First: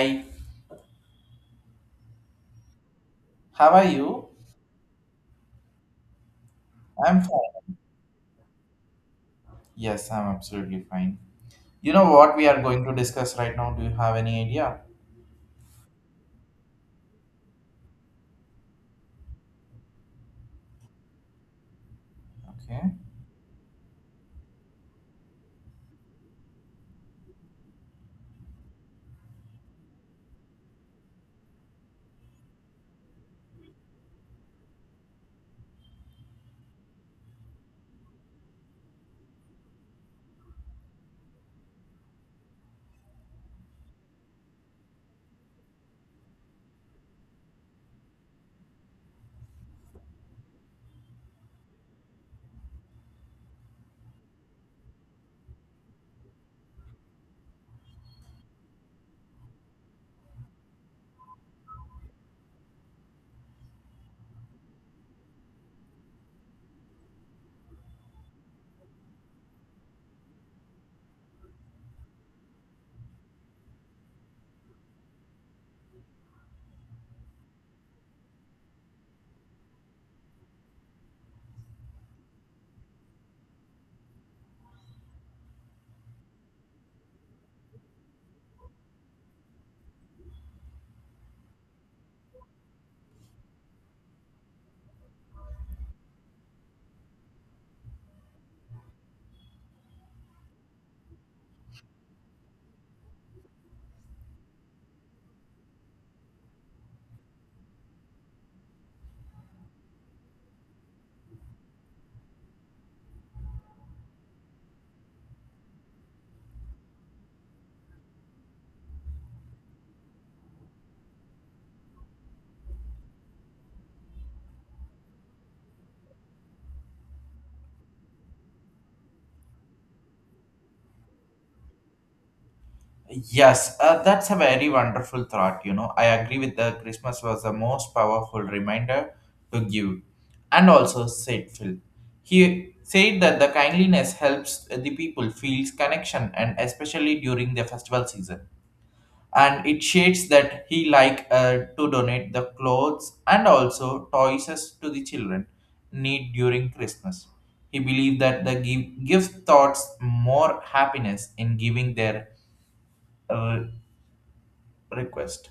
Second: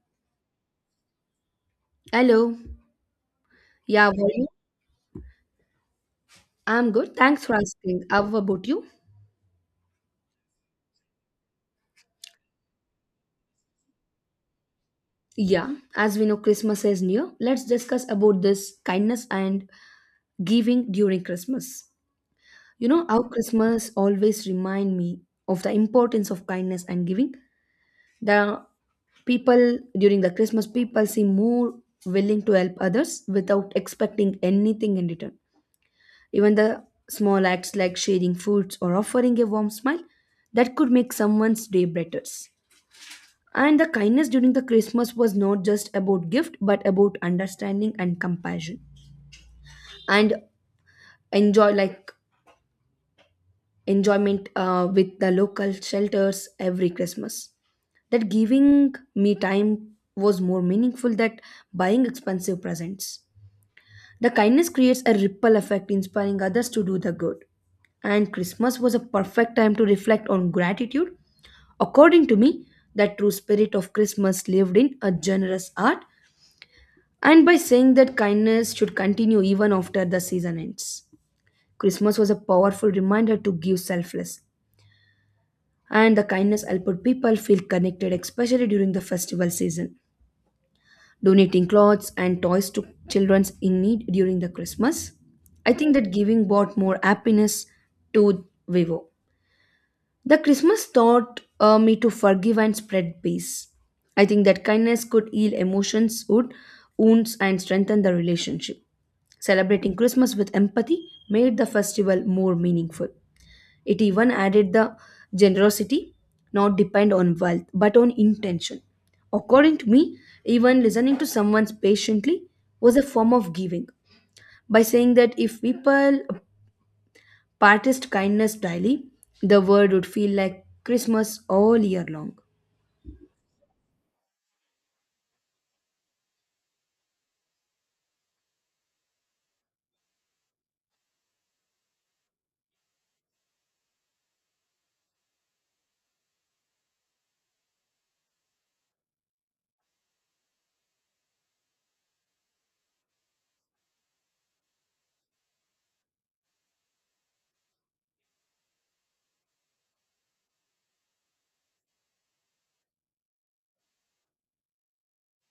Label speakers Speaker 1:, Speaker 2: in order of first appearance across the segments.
Speaker 1: Hi,
Speaker 2: Hello.
Speaker 1: how are
Speaker 2: Yeah, how
Speaker 1: you?
Speaker 2: are you? I'm good.
Speaker 1: I'm
Speaker 2: Thanks for
Speaker 1: fine.
Speaker 2: asking. How about you?
Speaker 1: Yes, I'm absolutely fine. You know what we are going to discuss right now? Do you have any idea?
Speaker 2: Yeah, as we know, Christmas is near. Let's discuss about this kindness and giving during Christmas. You
Speaker 1: Okay.
Speaker 2: know how Christmas always remind me of the importance of kindness and giving. The people during the Christmas, people seem more willing to help others without expecting anything in return. Even the small acts like sharing foods or offering a warm smile that could make someone's day better. And the kindness during the Christmas was not just about gift, but about understanding and compassion, and enjoy like enjoyment with the local shelters every Christmas. That giving me time was more meaningful than buying expensive presents. The kindness creates a ripple effect, inspiring others to do the good and Christmas was a perfect time to reflect on gratitude. According to me, that true spirit of Christmas lived in a generous art and by saying that kindness should continue even after the season ends. Christmas was a powerful reminder to give selfless, and the kindness helped people feel connected, especially during the festival season. Donating clothes and toys to children in need during the Christmas, I think that giving brought more happiness to Vivo. The Christmas taught me to forgive and spread peace. I think that kindness could heal emotions, would wounds, and strengthen the relationship. Celebrating Christmas with empathy made the festival more meaningful. It even added the generosity, not depend on wealth, but on intention. According to me, even listening to someone patiently was a form of giving. By saying that if people practiced kindness daily, the world would feel like Christmas all year long.
Speaker 1: Yes, that's a very wonderful thought. I agree with the Christmas was the most powerful reminder to give. And also said Phil. He said that the kindliness helps the people feels connection and especially during the festival season. And it shades that he like to donate the clothes and also toys to the children need during Christmas. He believed that the give thoughts more happiness in giving their uh, request.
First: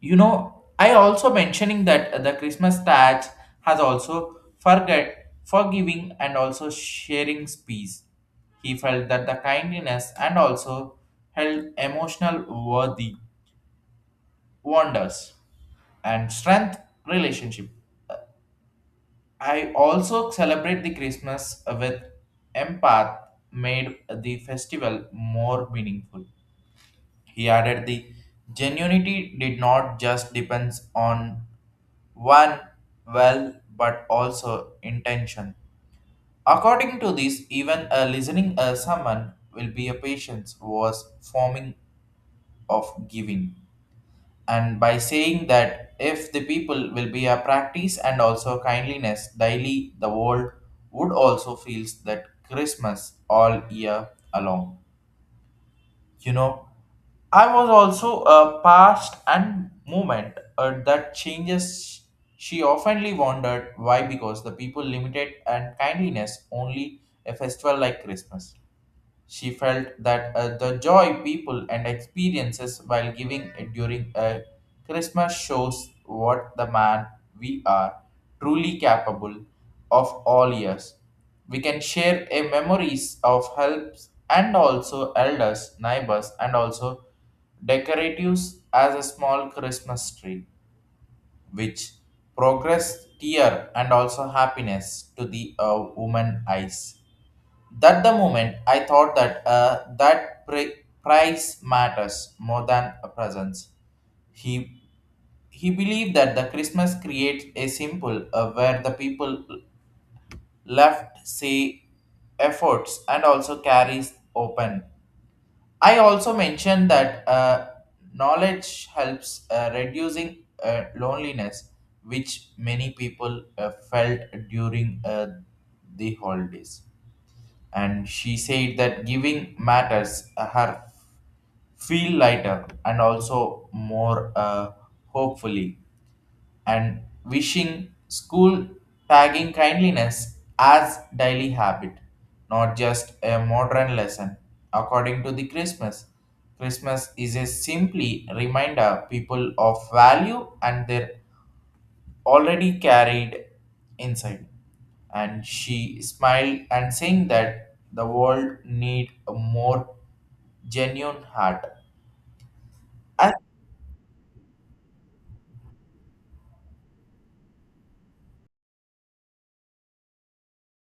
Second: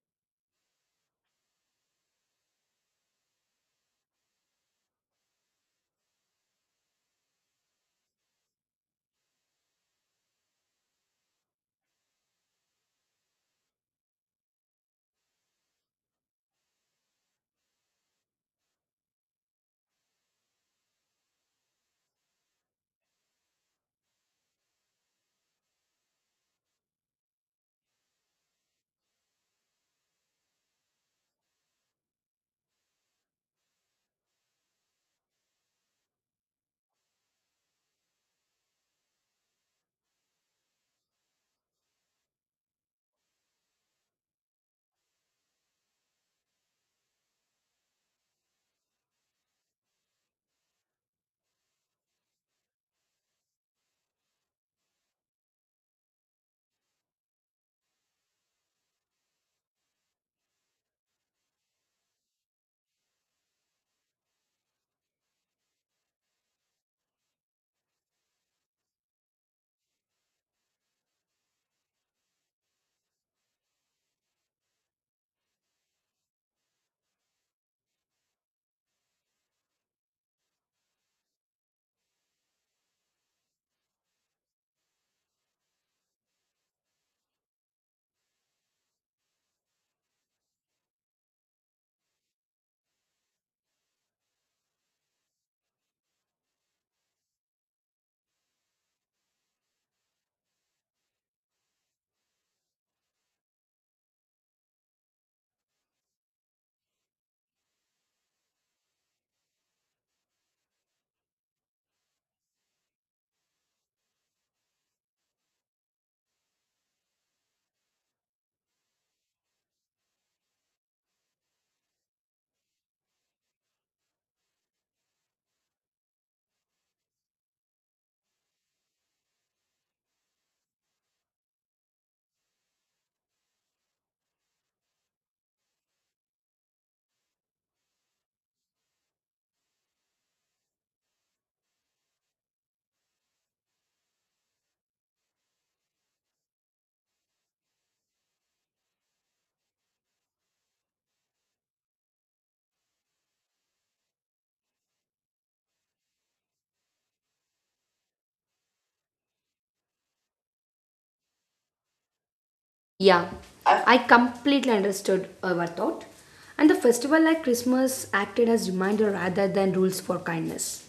Speaker 1: I also mentioning that the Christmas tax has also forget forgiving and also sharing peace. He felt that the kindness and also held emotional worthy wonders and strength relationship. I also celebrate the Christmas with empath made the festival more meaningful. He added the genuinity did not just depends on one well but also intention. According to this, even a listening a sermon will be a patience was forming of giving. And by saying that if the people will be a practice and also kindliness daily, the world would also feels that Christmas all year along. you know I was also a past and moment that changes. She oftenly wondered why because the people limited and kindliness only a festival like Christmas. She felt that the joy people and experiences while giving it during a Christmas shows what the man we are truly capable of all years. We can share a memories of helps and also elders, neighbors, and also decoratives as a small Christmas tree, which progress tear and also happiness to the woman eyes. That the moment I thought that price matters more than a presence. He he believed that the Christmas creates a symbol where the people left say efforts and also carries open. I also mentioned that knowledge helps reducing loneliness, which many people felt during the holidays. And she said that giving matters her feel lighter and also more hopefully. And wishing school tagging kindliness as daily habit, not just a modern lesson. According to the Christmas, Christmas is a simply reminder people of value and their already carried inside. And she smiled and saying that the world need a more genuine heart.
Speaker 2: Yeah,
Speaker 1: And
Speaker 2: I completely understood our thought. And the festival like Christmas acted as reminder rather than rules for kindness.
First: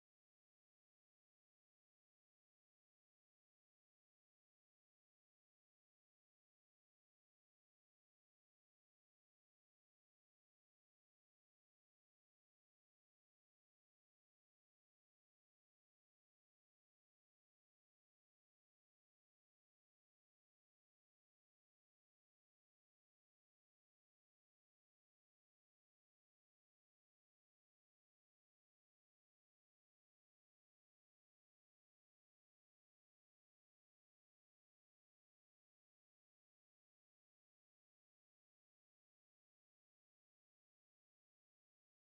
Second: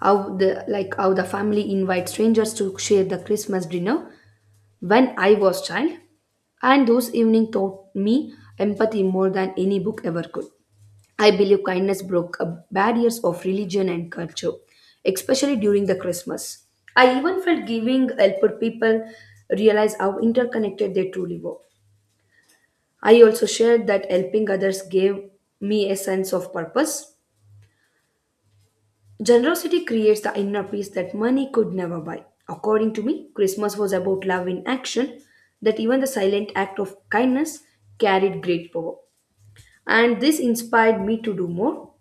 Speaker 2: How the family invites strangers to share the Christmas dinner when I was child, and those evening taught me empathy more than any book ever could. I believe kindness broke up barriers of religion and culture, especially during the Christmas. I even felt giving helped people realize how interconnected they truly were. I also shared that helping others gave me a sense of purpose. Generosity creates the inner peace that money could never buy. According to me, Christmas was about love in action, that even the silent act of kindness carried great power. And this inspired me to do more.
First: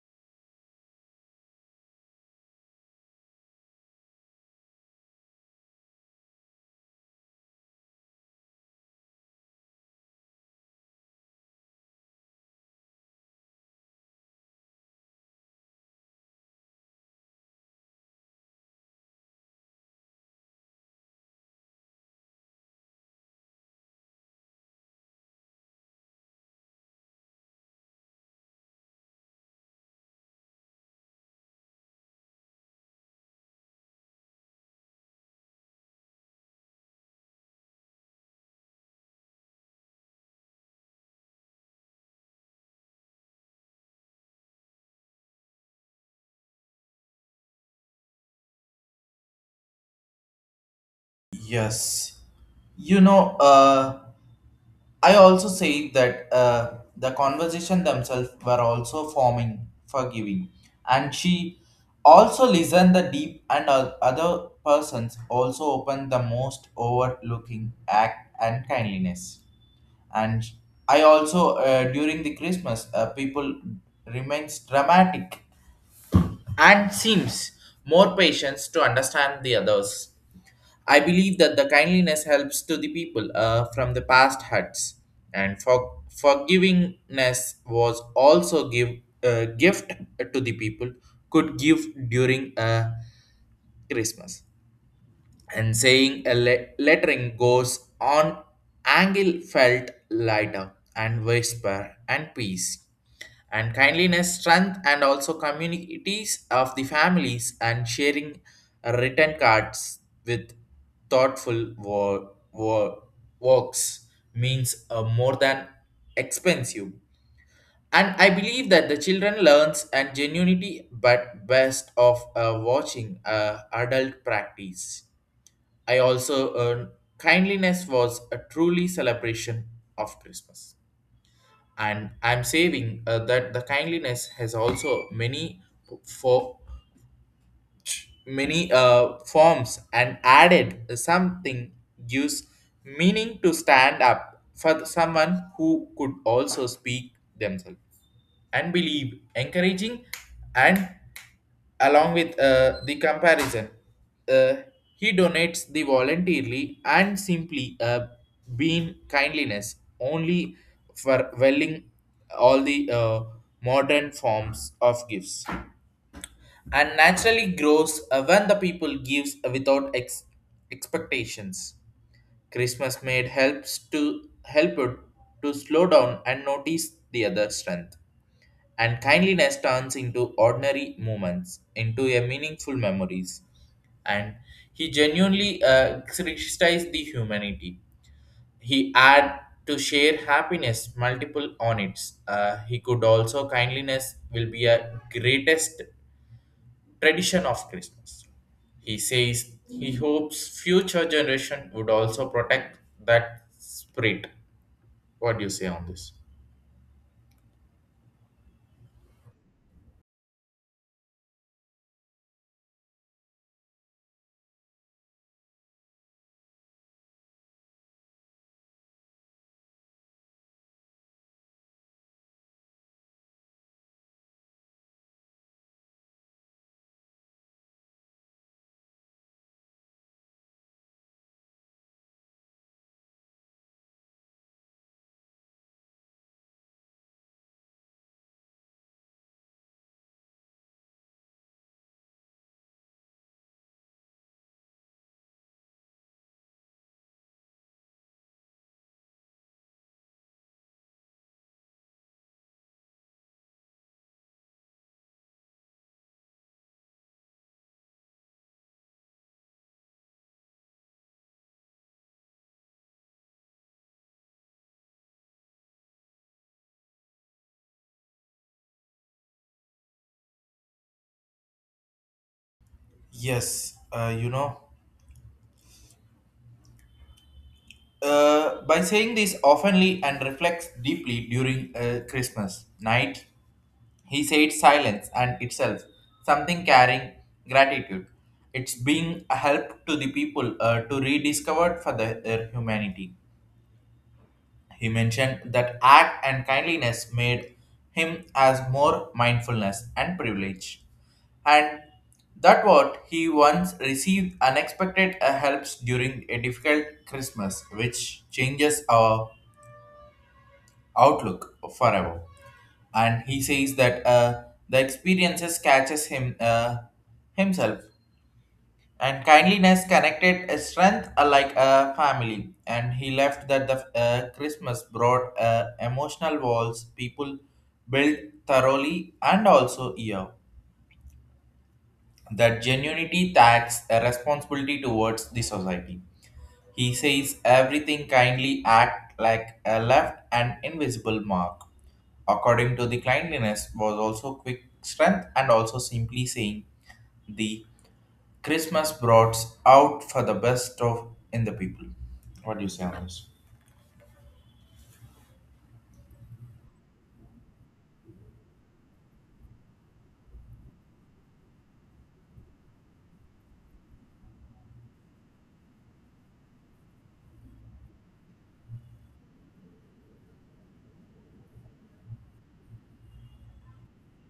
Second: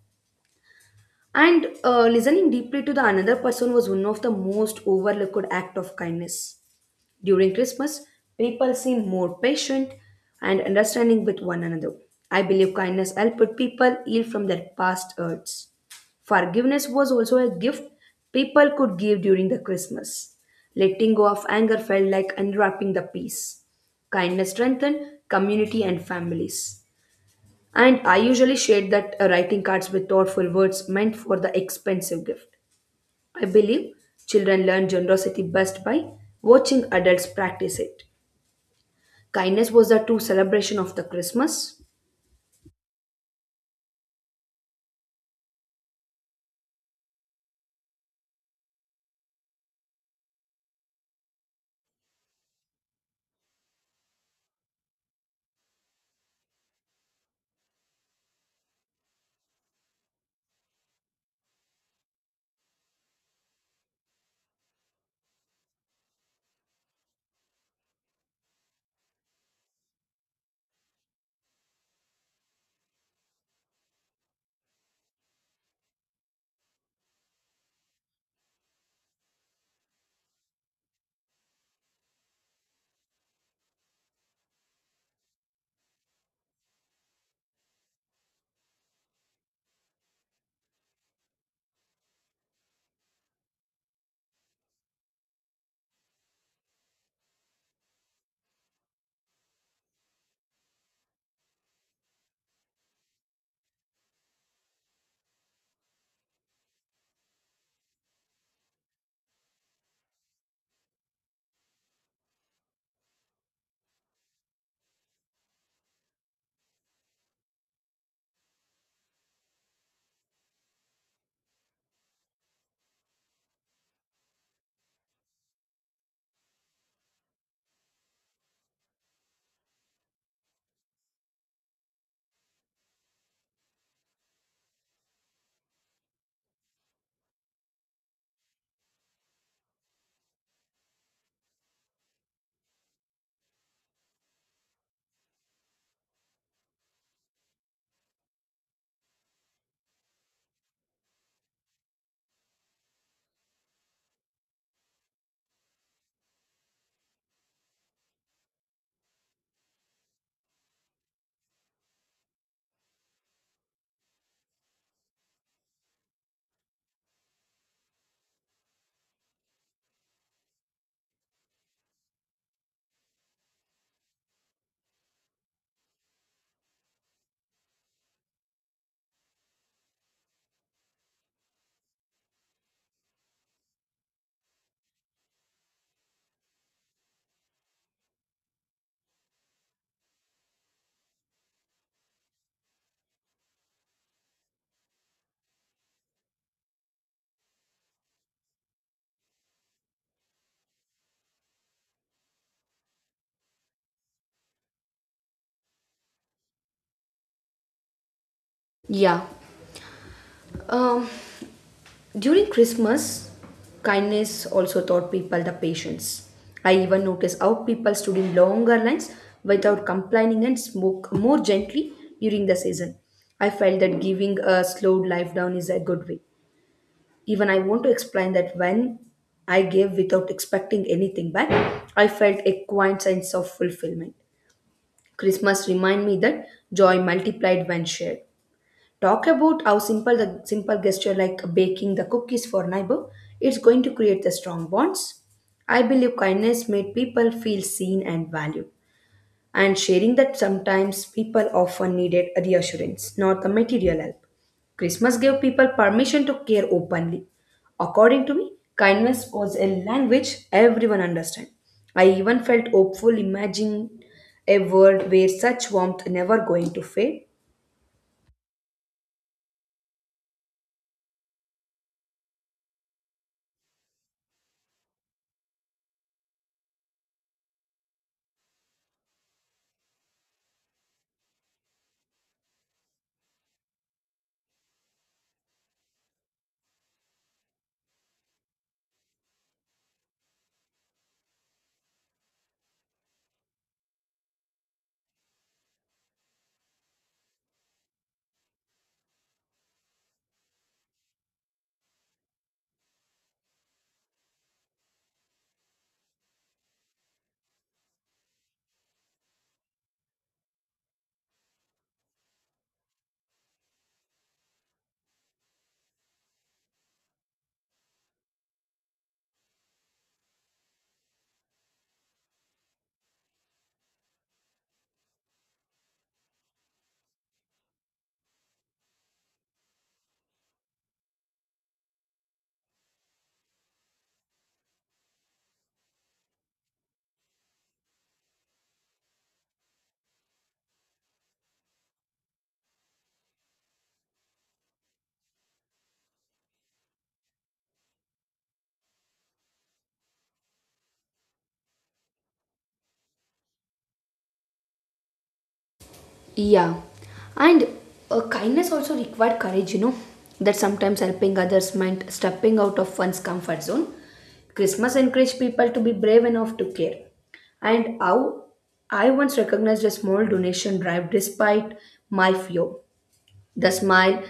Speaker 2: And listening deeply to the another person was one of the most overlooked act of kindness. During Christmas, people seem more patient and understanding with one another. I believe kindness helped people heal from their past hurts. Forgiveness was also a gift people could give during the Christmas. Letting go of anger felt like unwrapping the peace. Kindness strengthened community and families. And I usually shade that writing cards with thoughtful words meant for the expensive gift. I believe children learn generosity best by watching adults practice it. Kindness was the true celebration of the Christmas.
Speaker 1: yes, you know uh I also say that the conversation themselves were also forming forgiving, and she also listened the deep and other persons also opened the most overlooking act and kindliness. And I also during the Christmas people remains dramatic and seems more patience to understand the others. I believe that the kindliness helps to the people from the past hurts, and for forgivingness was also give gift to the people could give during Christmas. And saying a lettering goes on angle felt lighter and whisper and peace. And kindliness strength and also communities of the families and sharing written cards with thoughtful works means more than expensive. And I believe that the children learns and genuinity but best of watching adult practice. I also earned kindliness was a truly celebration of Christmas. And I'm saving that the kindliness has also many for many forms and added something gives meaning to stand up for someone who could also speak themselves. And believe encouraging and along with the comparison uh, he donates the voluntarily and simply being kindliness only for welling all the modern forms of gifts. And naturally grows when the people gives without expectations. Christmas made helps to help it to slow down and notice the other strength. And kindliness turns into ordinary moments into a meaningful memories. And he genuinely criticized the humanity. He had to share happiness multiple on its he could also kindliness will be a greatest tradition of Christmas. He says he hopes future generation would also protect that spirit. What do you say on this?
Speaker 2: Yeah. Um, During Christmas, kindness also taught people the patience. I even noticed how people stood in longer lines without complaining and spoke more gently during the season. I felt that giving a slowed life down is a good way. Even I want to explain that when I gave without expecting anything back, I felt a quiet sense of fulfillment. Christmas remind me that joy multiplied when shared. Talk about how simple gesture like baking the cookies for neighbor, is going to create the strong bonds. I believe kindness made people feel seen and valued and sharing that sometimes people often needed a reassurance, not the material help. Christmas gave people permission to care openly. According to me, kindness was a language everyone understood. I even felt hopeful imagining a world where such warmth never going to fade.
Speaker 1: Yes, by saying this oftenly and reflects deeply during Christmas night, he said silence and itself, something carrying gratitude. It's being a help to the people to rediscover for their humanity. He mentioned that art and kindliness made him as more mindfulness and privilege. And that what he once received unexpected helps during a difficult Christmas, which changes our outlook forever. And he says that the experiences catches him himself. And kindliness connected a strength like a family. And he left that the Christmas brought emotional walls people built thoroughly and also year. That genuinity tax a responsibility towards the society. He says everything kindly act like a left and invisible mark. According to the kindliness was also quick strength and also simply saying the Christmas brought out for the best of in the people. What do you say on this?
Speaker 2: Yeah, and kindness also required courage, that sometimes helping others meant stepping out of one's comfort zone. Christmas encouraged people to be brave enough to care. And how I once recognized a small donation drive despite my fear. The smile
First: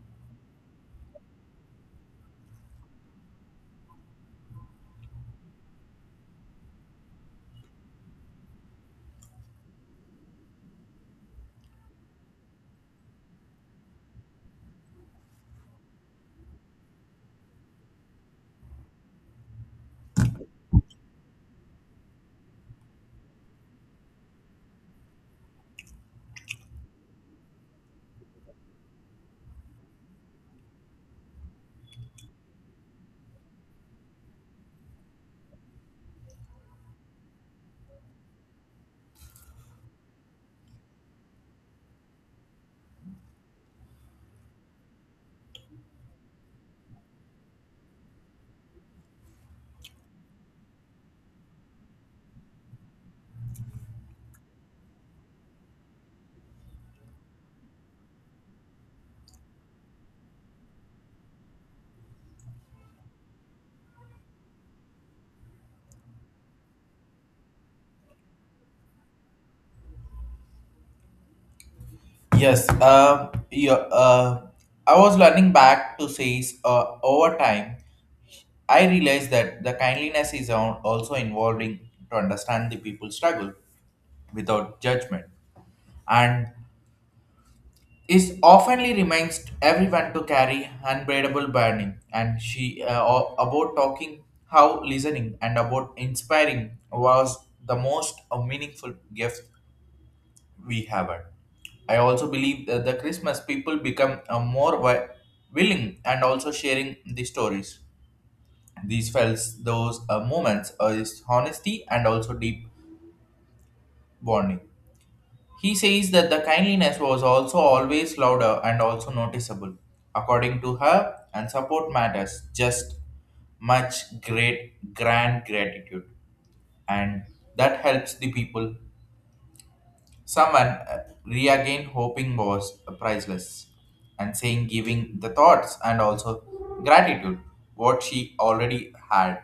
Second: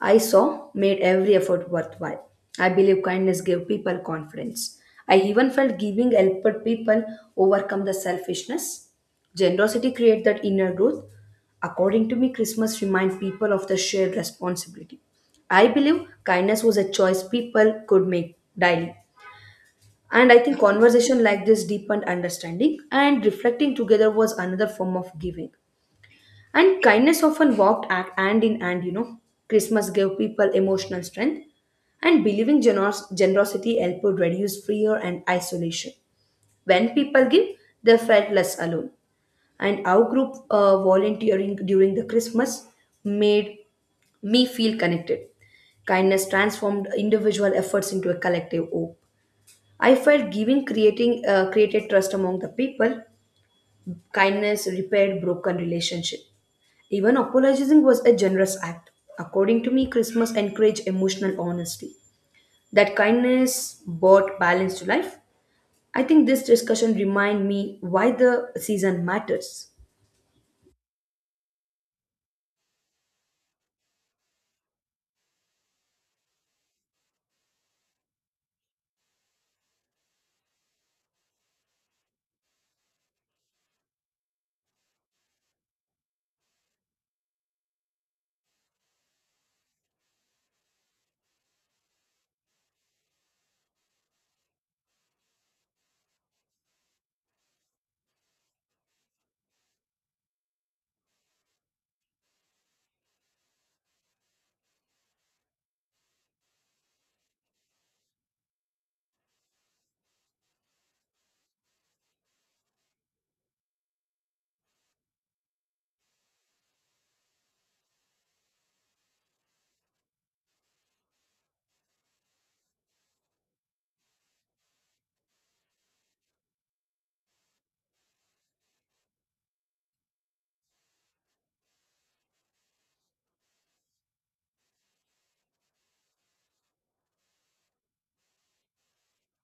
Speaker 2: I saw made every effort worthwhile. I believe kindness gave people confidence. I even felt giving helped people overcome the selfishness. Generosity creates that inner growth. According to me, Christmas reminds people of the shared responsibility. I believe kindness was a choice people could make daily. And I think conversation like this deepened understanding and reflecting together was another form of giving. And kindness often walked act hand in hand. Christmas gave people emotional strength, and believing generosity helped reduce fear and isolation. When people give, they felt less alone. And our group volunteering during the Christmas made me feel connected. Kindness transformed individual efforts into a collective hope. I felt giving creating created trust among the people. Kindness repaired broken relationship. Even apologizing was a generous act. According to me, Christmas encouraged emotional honesty. That kindness brought balance to life. I think this discussion remind me why the season matters.
Speaker 1: Yes, yeah, I was learning back to say over time, I realized that the kindliness is also involving to understand the people's struggle without judgment. And is oftenly reminds everyone to carry unbearable burden. And she about talking how listening and about inspiring was the most meaningful gift we haven't. I also believe that the Christmas people become more willing and also sharing the stories. These felt those moments, is honesty and also deep bonding. He says that the kindliness was also always louder and also noticeable. According to her, and support matters just much great grand gratitude, and that helps the people. Someone regained hoping was priceless. And saying giving the thoughts and also gratitude what she already had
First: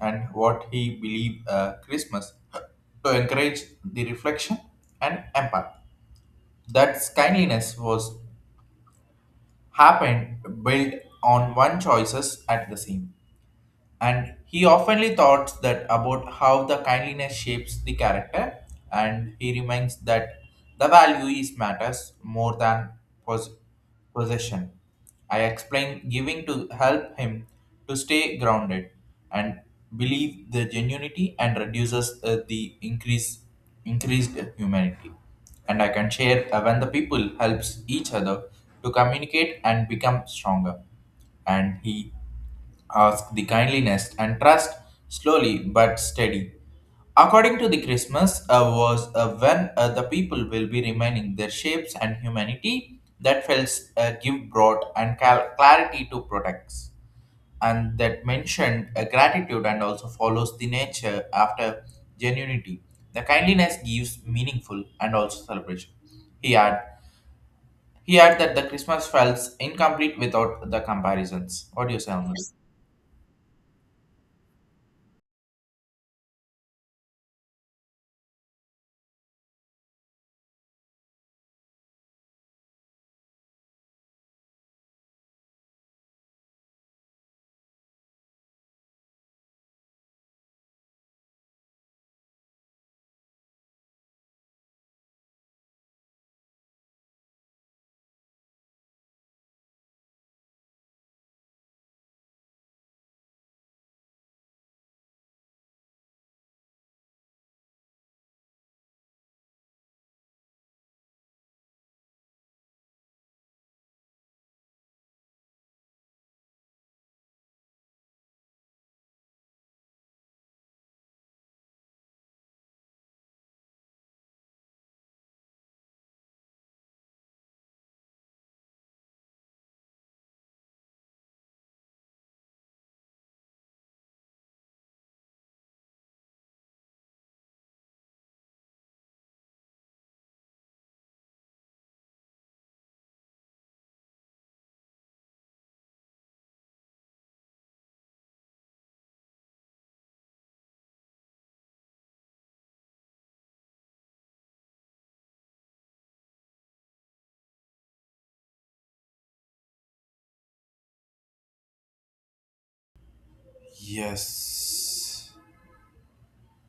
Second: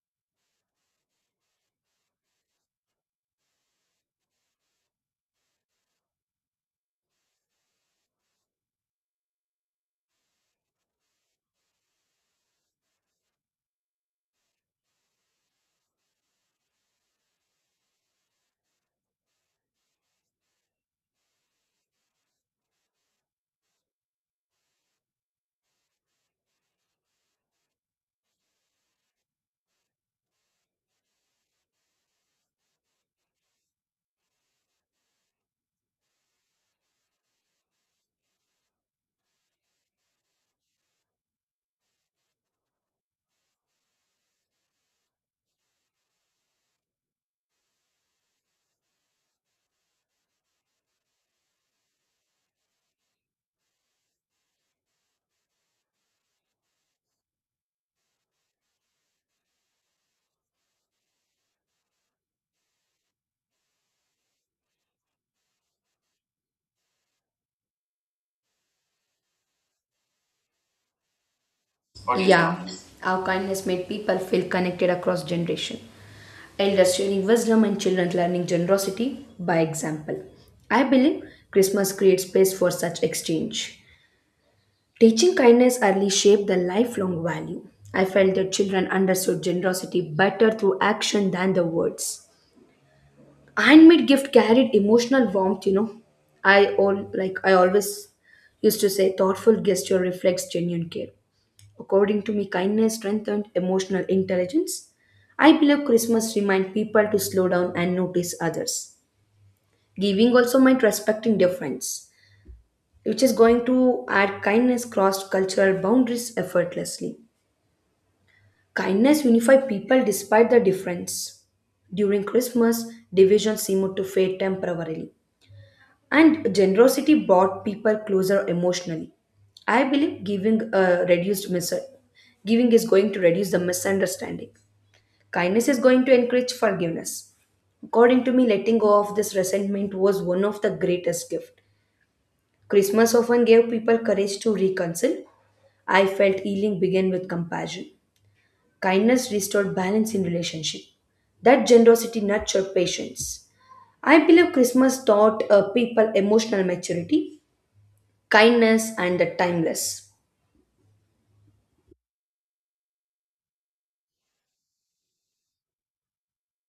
Speaker 1: and what he believed Christmas to encourage the reflection and empathy. That kindliness was happened built on one choices at the same. And he oftenly thought that about how the kindliness shapes the character. And he reminds that the value is matters more than pos- possession. I explained giving to help him to stay grounded. And believe the genuinity and reduces the increased humanity. And I can share when the people helps each other to communicate and become stronger. And he ask the kindliness and trust slowly but steady. According to the Christmas was when the people will be remaining their shapes and humanity that felt give broad and clarity to protects. And that mentioned gratitude and also follows the nature after genuinity. The kindliness gives meaningful and also celebration. He had he had that the Christmas felt incomplete without the comparisons. What do you say on this?
Speaker 2: Yeah, our kindness made people feel connected across generation. Elders sharing wisdom and children learning generosity by example. I believe Christmas creates space for such exchange. Teaching kindness early shaped the lifelong value. I felt that children understood generosity better through action than the words. Handmade gift carried emotional warmth, you know. I all like I always used to say thoughtful gesture reflects genuine care. According to me, kindness strengthened emotional intelligence. I believe Christmas reminds people to slow down and notice others. Giving also meant respecting difference, which is going to add kindness crossed cultural boundaries effortlessly. Kindness unifies people despite the difference. During Christmas, division seemed to fade temporarily, and generosity brought people closer emotionally. I believe giving giving is going to reduce the misunderstanding. Kindness is going to encourage forgiveness. According to me, letting go of this resentment was one of the greatest gift. Christmas often gave people courage to reconcile. I felt healing began with compassion. Kindness restored balance in relationship. That generosity nurtured patience. I believe Christmas taught people emotional maturity, kindness, and the timeless.
Speaker 1: Yes.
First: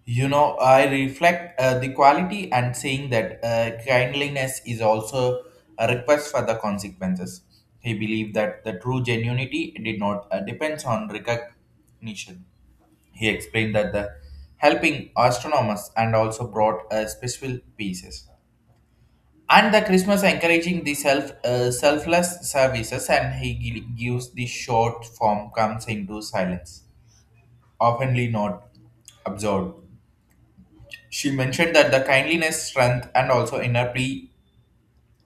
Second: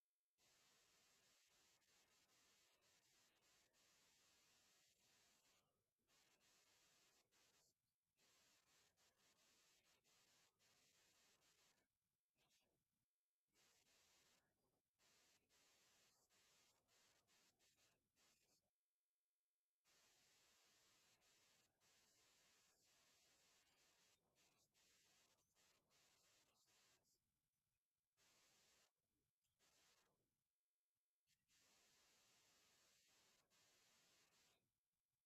Speaker 1: I reflect the quality and saying that kindliness is also a request for the consequences. He believed that the true genuinity did not depends on recognition. He explained that the helping astronomers and also brought special pieces. And the Christmas encouraging the selfless services. And he gives the short form comes into silence oftenly not absorbed. She mentioned that the kindliness, strength, and also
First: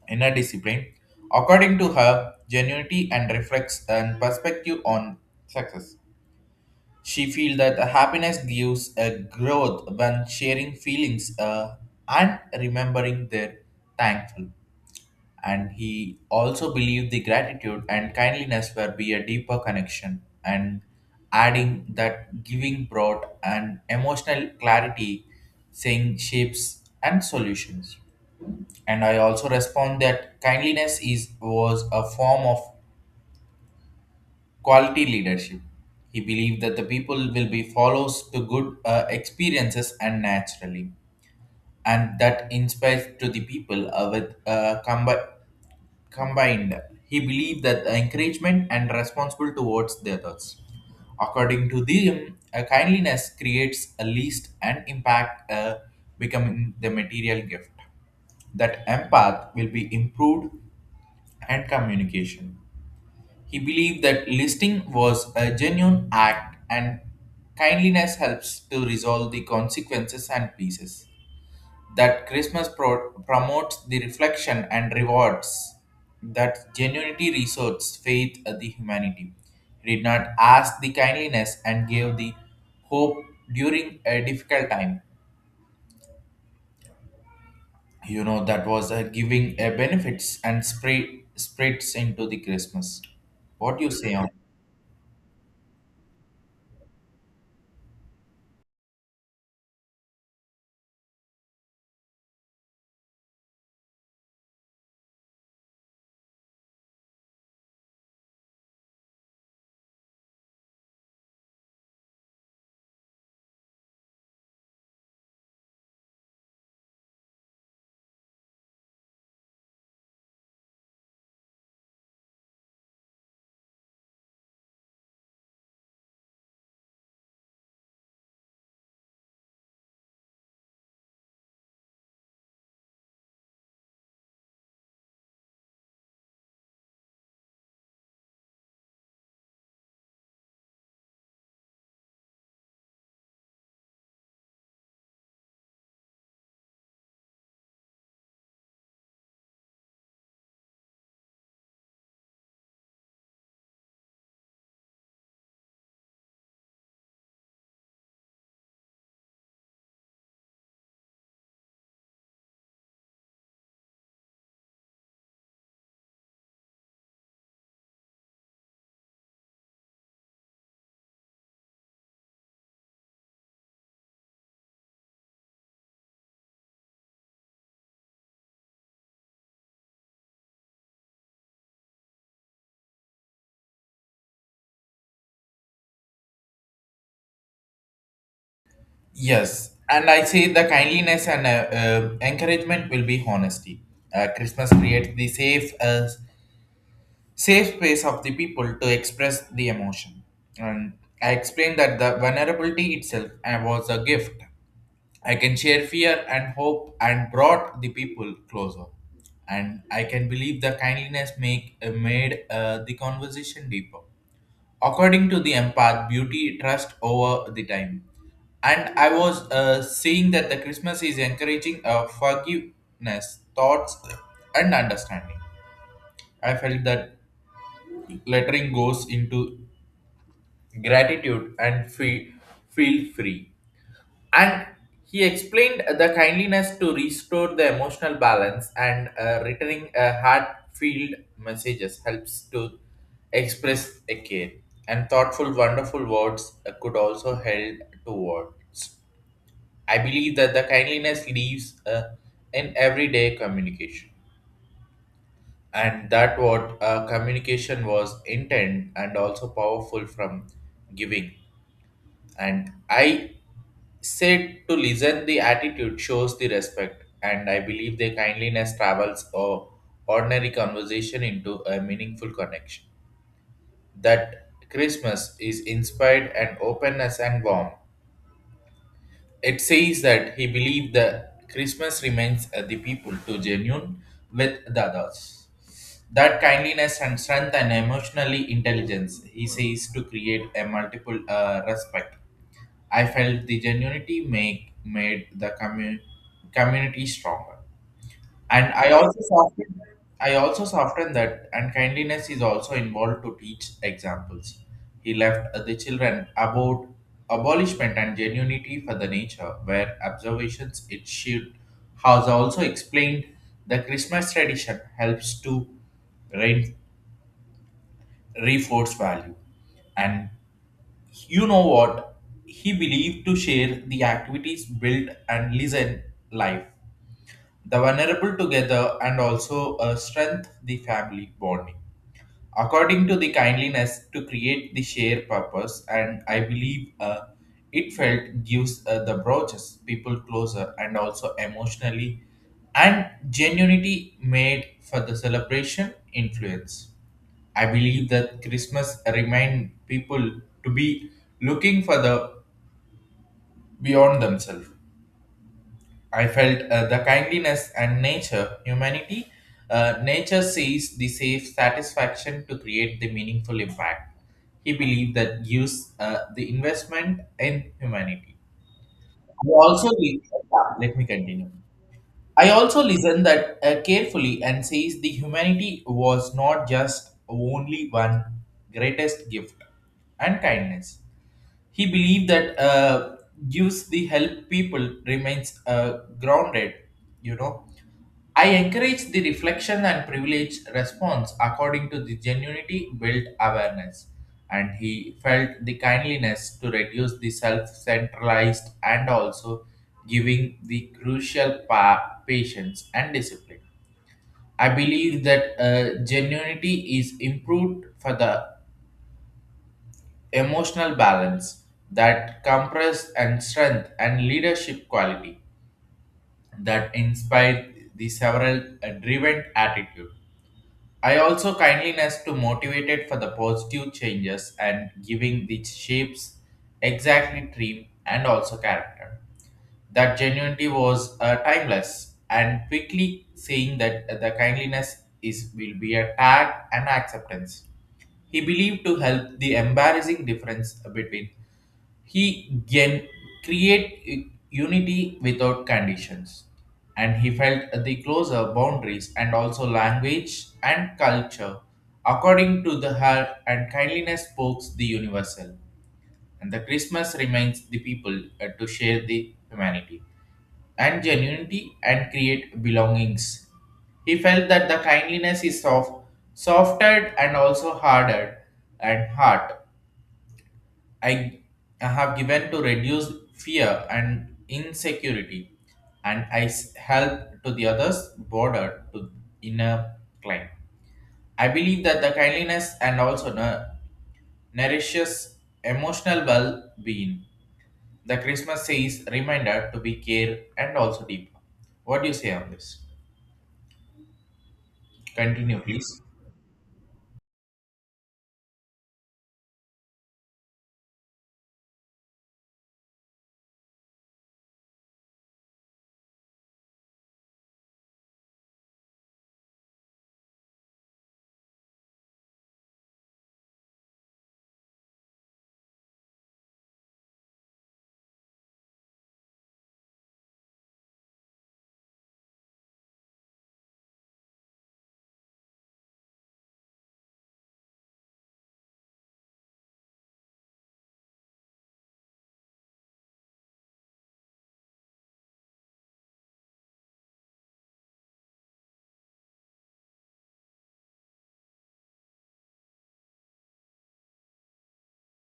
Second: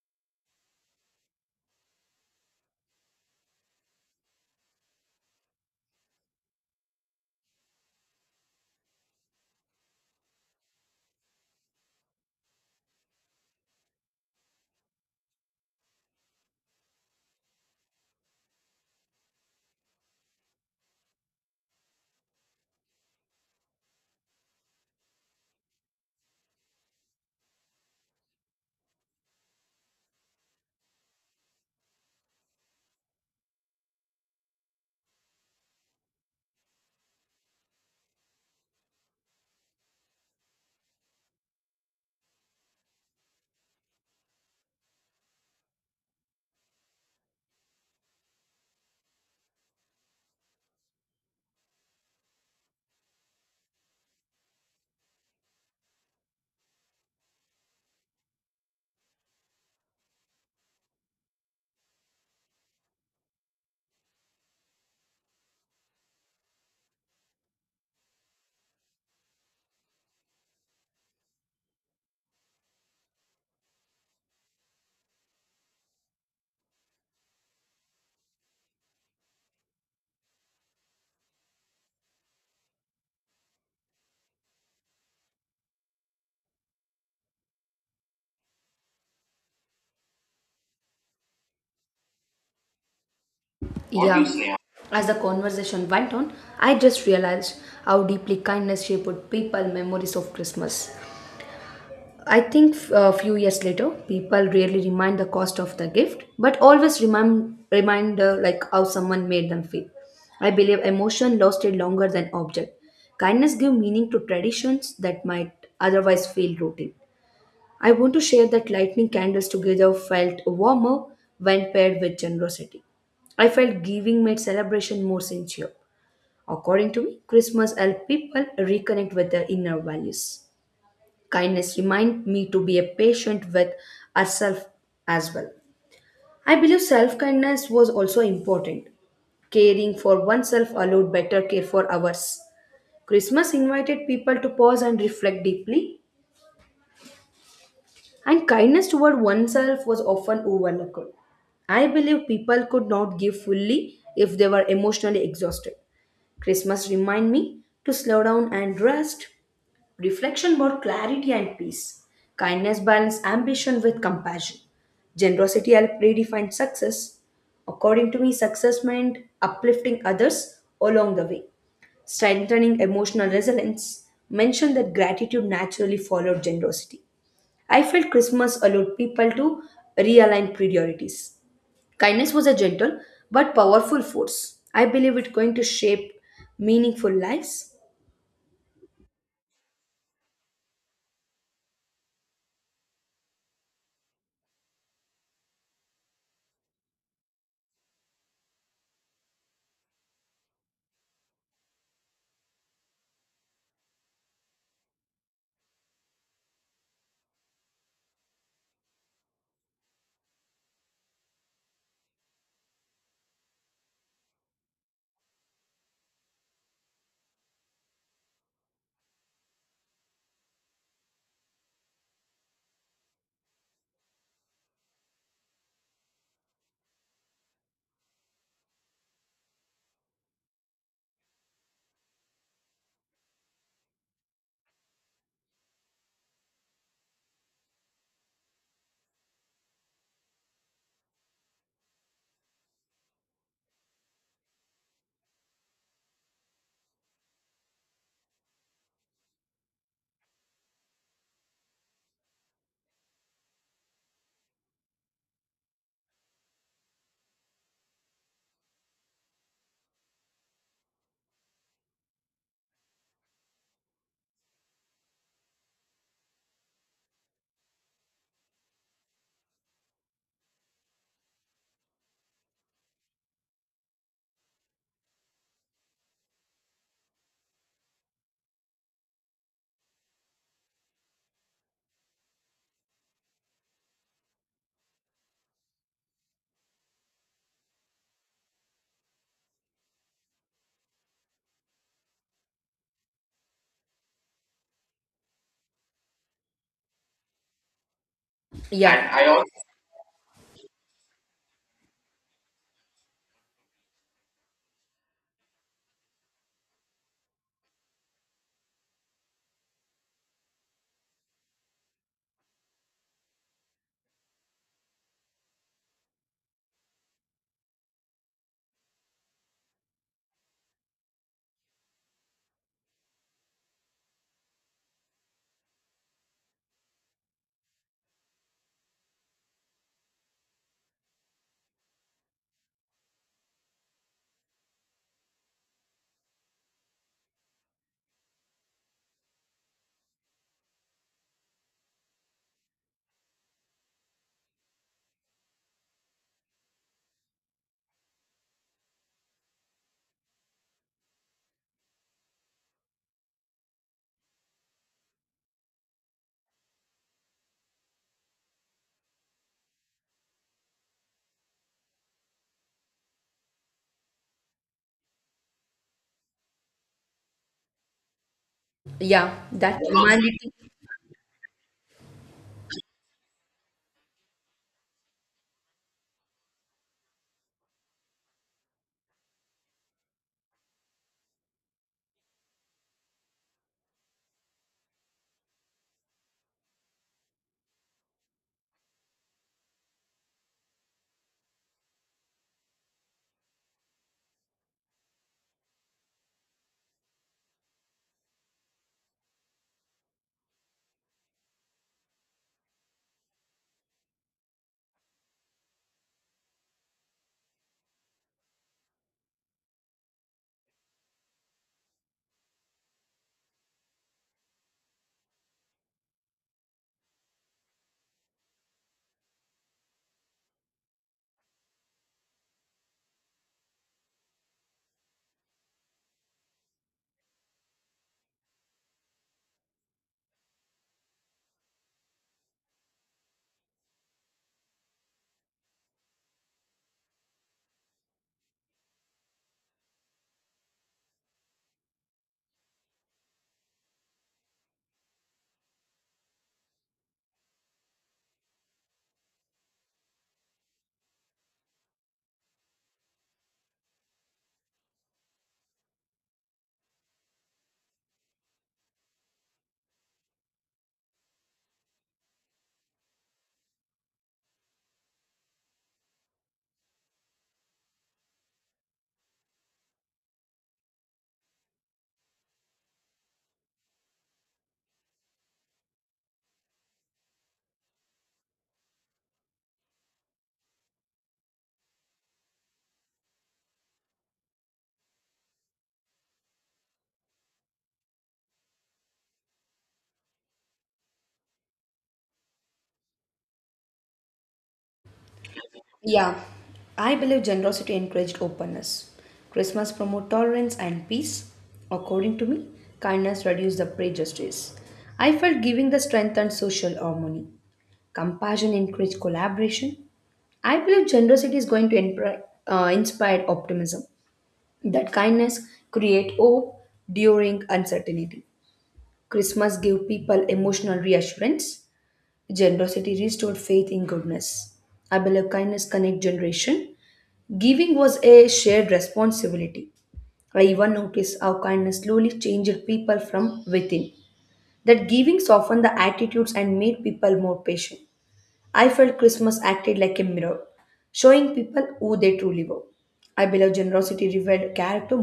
Speaker 1: inner discipline, according to her, genuinity and reflects and perspective on success. She feels that the happiness gives a growth when sharing feelings and remembering their thankful. And he also believed the gratitude and kindliness were be a deeper connection. And adding that giving brought an emotional clarity, saying shapes and solutions. And I also respond that kindliness is was a form of quality leadership. He believed that the people will be follows to good experiences and naturally. And that inspires to the people with combined. He believed that encouragement and responsible towards the others. According to them, a kindliness creates a least and impact becoming the material gift. That empath will be improved and communication. He believed that listing was a genuine act. And kindliness helps to resolve the consequences and pieces. That Christmas promotes the reflection and rewards. That genuinity resorts faith of the humanity. He did not ask the kindliness and gave the hope during a difficult time. You know that was a giving a benefits and spreads into the Christmas. What do you
Speaker 2: Yeah.
Speaker 1: say on?
Speaker 2: Obviously. As the conversation went on, I just realized how deeply kindness shaped people memories of Christmas. I think a few years later, people rarely remind the cost of the gift, but always remind how someone made them feel. I believe emotion lasted longer than object. Kindness give meaning to traditions that might otherwise feel routine. I want to share that lighting candles together felt warmer when paired with generosity. I felt giving made celebration more sincere. According to me, Christmas helped people reconnect with their inner values. Kindness remind me to be a patient with ourselves as well. I believe self kindness was also important. Caring for oneself allowed better care for others. Christmas invited people to pause and reflect deeply, and kindness toward oneself was often overlooked. I believe people could not give fully if they were emotionally exhausted. Christmas remind me to slow down and rest. Reflection brought clarity and peace. Kindness balanced ambition with compassion. Generosity helped redefine success. According to me, success meant uplifting others along the way, strengthening emotional resilience. Mentioned that gratitude naturally followed generosity. I felt Christmas allowed people to realign priorities. Kindness was a gentle but powerful force. I believe it's going to shape meaningful lives.
Speaker 1: Yes, and I say the kindliness and encouragement will be honesty. Christmas creates the safe space of the people to express the emotion. And I explained that the vulnerability itself was a gift. I can share fear and hope and brought the people closer. And I can believe the kindliness make made the conversation deeper. According to the empath, beauty trust over the time. And I was seeing that the Christmas is encouraging forgiveness, thoughts, and understanding. I felt that lettering goes into gratitude and feel free. And he explained the kindliness to restore the emotional balance and returning a heartfelt messages helps to express a care. And thoughtful, wonderful words could also help to words. I believe that the kindliness leaves in everyday communication, and that what communication was intent and also powerful from giving. And I said to listen the attitude shows the respect, and I believe their kindliness travels or ordinary conversation into a meaningful connection that Christmas is inspired and openness and warmth. It says that he believed that Christmas remains the people to genuine with the others. That kindliness and strength and emotionally intelligence, he says, to create a multiple respect. I felt the genuinity make made the community stronger. And
Speaker 2: Yeah,
Speaker 1: I also soften that, and kindliness is also involved to teach examples. He left the children about abolishment and genuinity for the nature, where observations it should has also explained the Christmas tradition helps to re- reinforce value. And you know what? He believed to share the activities, build and listen life the vulnerable together and also strengthen the family bonding according to the kindliness to create the shared purpose. And I believe it felt gives the broaches people closer and also emotionally and genuinity made for the celebration influence. I believe that Christmas remind people to be looking for the beyond themselves. I felt the kindliness and nature, humanity. Nature sees the safe satisfaction to create the meaningful impact. He believed that gives the investment in humanity. I
Speaker 2: that
Speaker 1: also re-
Speaker 2: humanity.
Speaker 1: Let me continue. I also listened that carefully and says the humanity was not just only one greatest gift and kindness. He believed that gives the help people remains grounded. You know, I encourage the reflection and privilege response according to the genuinity built awareness, and he felt the kindliness to reduce the self-centralized and also giving the crucial patience and discipline. I believe that genuinity is improved for the emotional balance that compress and strength and leadership quality that inspire the several driven attitude. I also kindliness to motivated for the positive changes and giving the shapes exactly dream and also character. That genuinity was timeless and quickly saying that the kindliness is will be a tag and acceptance. He believed to help the embarrassing difference between he can create unity without conditions, and he felt the closer boundaries and also language and culture. According to the heart and kindliness spoke the universal, and the Christmas reminds the people to share the humanity and genuinity and create belongings. He felt that the kindliness is soft, softer and also harder and heart. I have given to reduce fear and insecurity, and help to the others border to inner climb. I believe that the kindliness and also nourishes emotional well-being. The Christmas says reminder to be care and also deep. What do you say on this? Continue, please.
Speaker 2: Yeah, I believe generosity encouraged openness. Christmas promote tolerance and peace. According to me, kindness reduced the prejudice. I felt giving the strength and social harmony. Compassion encouraged collaboration. I believe generosity is going to inspire optimism. That kindness create hope during uncertainty. Christmas gave people emotional reassurance. Generosity restored faith in goodness. I believe kindness connect generation. Giving was a shared responsibility. I even noticed how kindness slowly changed people from within. That giving softened the attitudes and made people more patient. I felt Christmas acted like a mirror, showing people who they truly were. I believe generosity revealed character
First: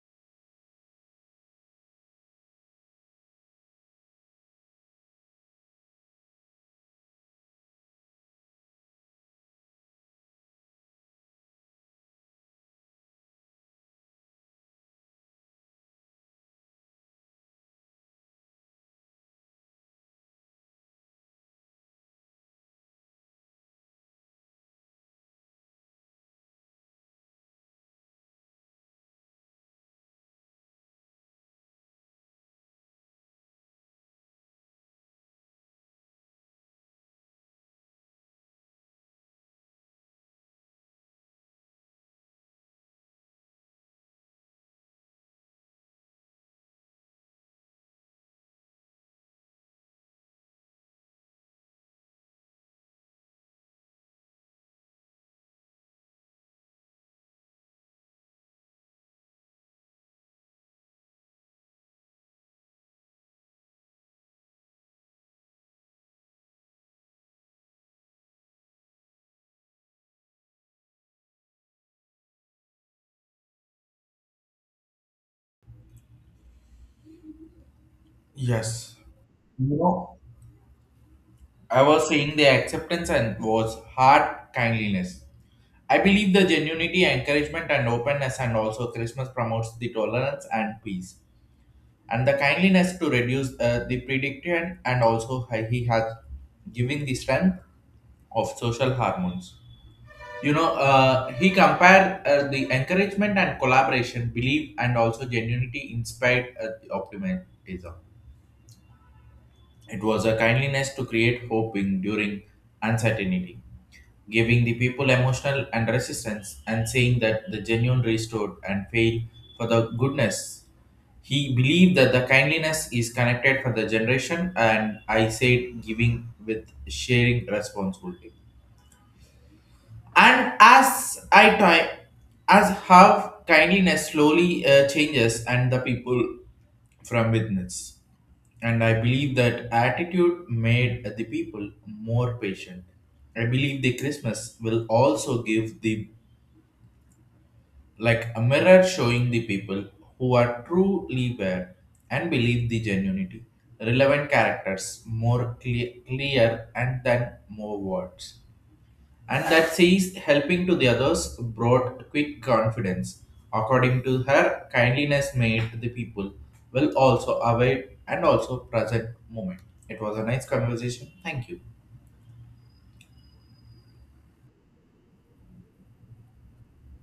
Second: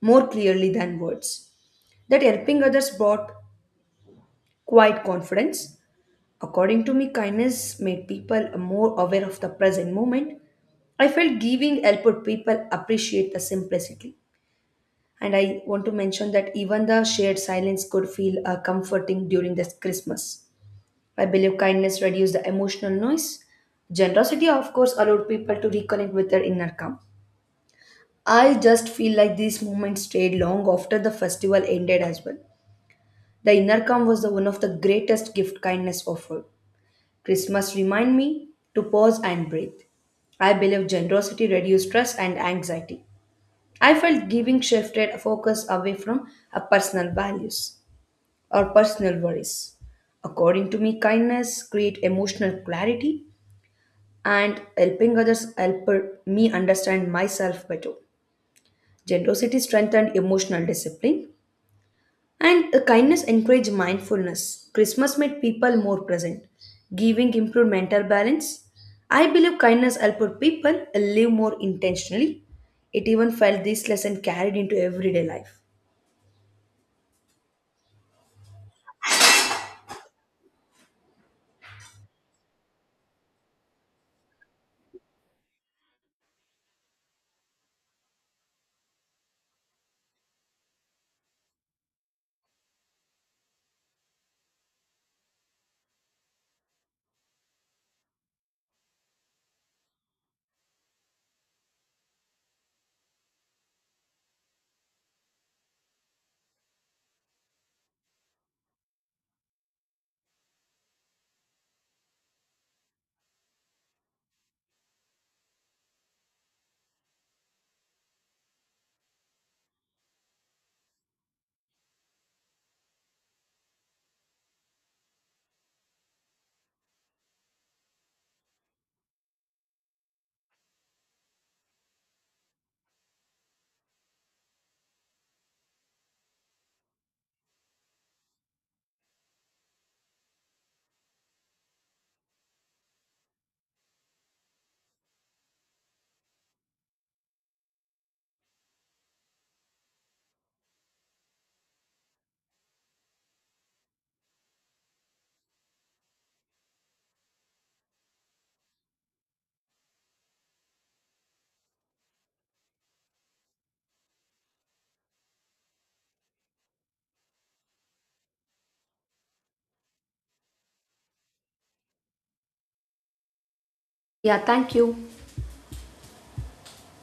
Speaker 2: more clearly than words. That helping others brought quiet confidence. According to me, kindness made people more aware of the present moment. I felt giving helped people appreciate the simplicity. And I want to mention that even the shared silence could feel comforting during this Christmas. I believe kindness reduced the emotional noise. Generosity, of course, allowed people to reconnect with their inner calm. I just feel like these moments stayed long after the festival ended as well. The inner calm was the one of the greatest gift kindness offered. Christmas remind me to pause and breathe. I believe generosity reduced stress and anxiety. I felt giving shifted focus away from our personal values. Or personal worries. According to me, kindness create emotional clarity and helping others help me understand myself better. Generosity strengthened emotional discipline and the kindness encouraged mindfulness. Christmas made people more present, giving improved mental balance. I believe kindness helped people live more intentionally. It even felt this lesson carried into everyday life.
Speaker 1: Yes. You know, I was saying the acceptance and was heart kindliness. I believe the genuinity, encouragement, and openness, and also Christmas promotes the tolerance and peace, and the kindliness to reduce the prediction, and also he has given the strength of social hormones. You know, he compared the encouragement and collaboration, belief, and also genuinity inspired the optimism. It was a kindliness to create hope in during uncertainty giving the people emotional and resistance and saying that the genuine restored and failed for the goodness. He believed that the kindliness is connected for the generation, and I said giving with sharing responsibility and as I try, as how kindliness slowly changes and the people from witness. And I believe that attitude made the people more patient. I believe the Christmas will also give the like a mirror showing the people who are truly aware and believe the genuinity, relevant characters more clear and than more words and that sees helping to the others brought quick confidence. According to her, kindliness made the people will also aware and also present moment. It was a nice conversation. Thank you.
Speaker 2: Yeah, thank you.